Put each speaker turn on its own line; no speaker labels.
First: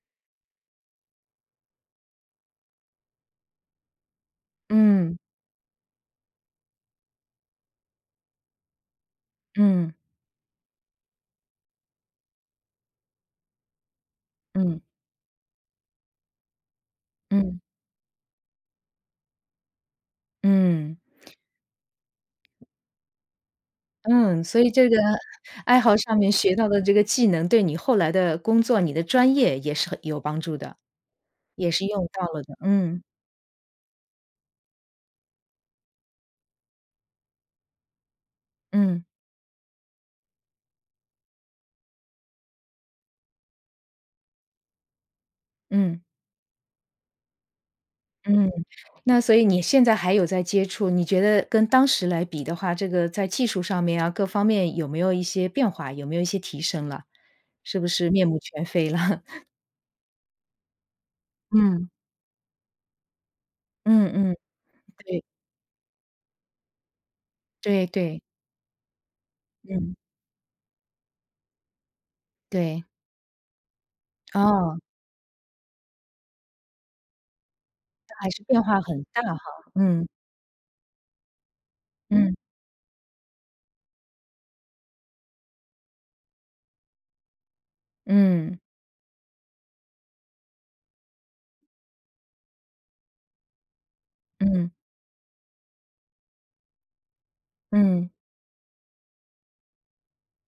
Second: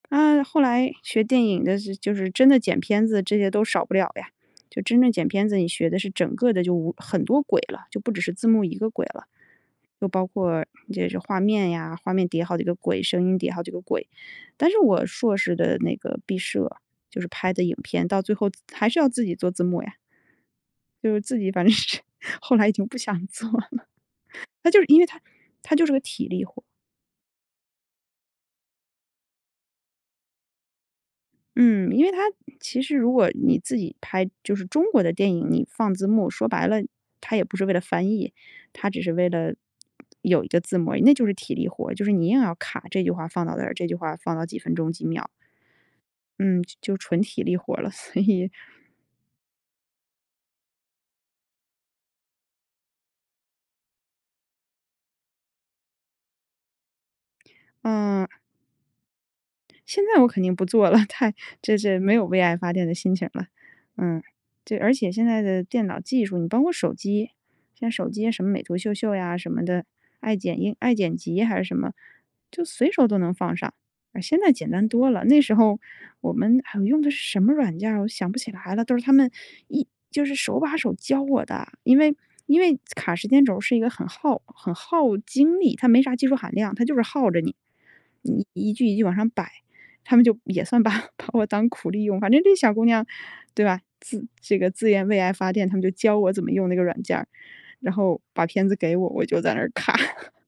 啊，后来学电影的是就是真的剪片子这些都少不了呀，就真正
嗯。
剪片子你学的是整个的就无很多轨了，就不只是字幕一个轨了，
嗯。
又包括这是这画面呀，画面叠好几个轨，声音叠好几个轨。但是
嗯。
我硕士的那个毕设，就是拍
嗯。
的影片，到最后自还是要自己做字幕呀。
嗯。
就是自己反正是后来已经不想做了，
嗯，所
它
以
就是
这个
因为它它
爱
就是
好
个
上
体
面
力
学
活。
到的这个技能对你后来的工作，你的专业也是很有帮助的，也是
嗯，因
用
为它
到了的，
其实
嗯。
如果你自己拍，就是中国的电影，你放字幕，说白了，它也不是为了翻译。它只
嗯。
是为了有一个字幕而已。那就是体力活儿，就是你硬要卡这句话放到这儿，这句话放到几分钟几秒。
嗯。
嗯，就就纯体力活儿了，所
嗯，
以
那所以你现在还有在接触，你觉得跟当时来比的话，这个在技术上面啊，各方面有没有一些变化，有没有一些提升了，是不是面
嗯。
目全非了？
现在我肯定不做了，太这
嗯。
这没有为爱发电的心情儿了，
嗯
嗯。
嗯，
这而且
对。
现在的电脑技术，你包括手机，
对
像手
对。
机什么美图秀秀呀什么的，
嗯。
爱剪映爱剪辑还是什么，就
对。
随手都能放上，啊，现在简
哦。
单多了。那时候，我们啊，我用的是什么软件儿？我
那还
想不
是
起
变
来
化
了。都是
很
他
大
们
哈，
一
嗯。
就是手把手教我的，因为
嗯。
因为卡时间轴儿是一个很耗很耗精力，它没啥技术含量，它就是耗着你。你
嗯。
一句一句往上摆，他们就也算把把我当苦力用，反正这小姑娘对吧？自这个
嗯。
自愿为爱发电，他们就教我怎么用那个软件儿，然
嗯。
后把片子给我，我就在那儿看。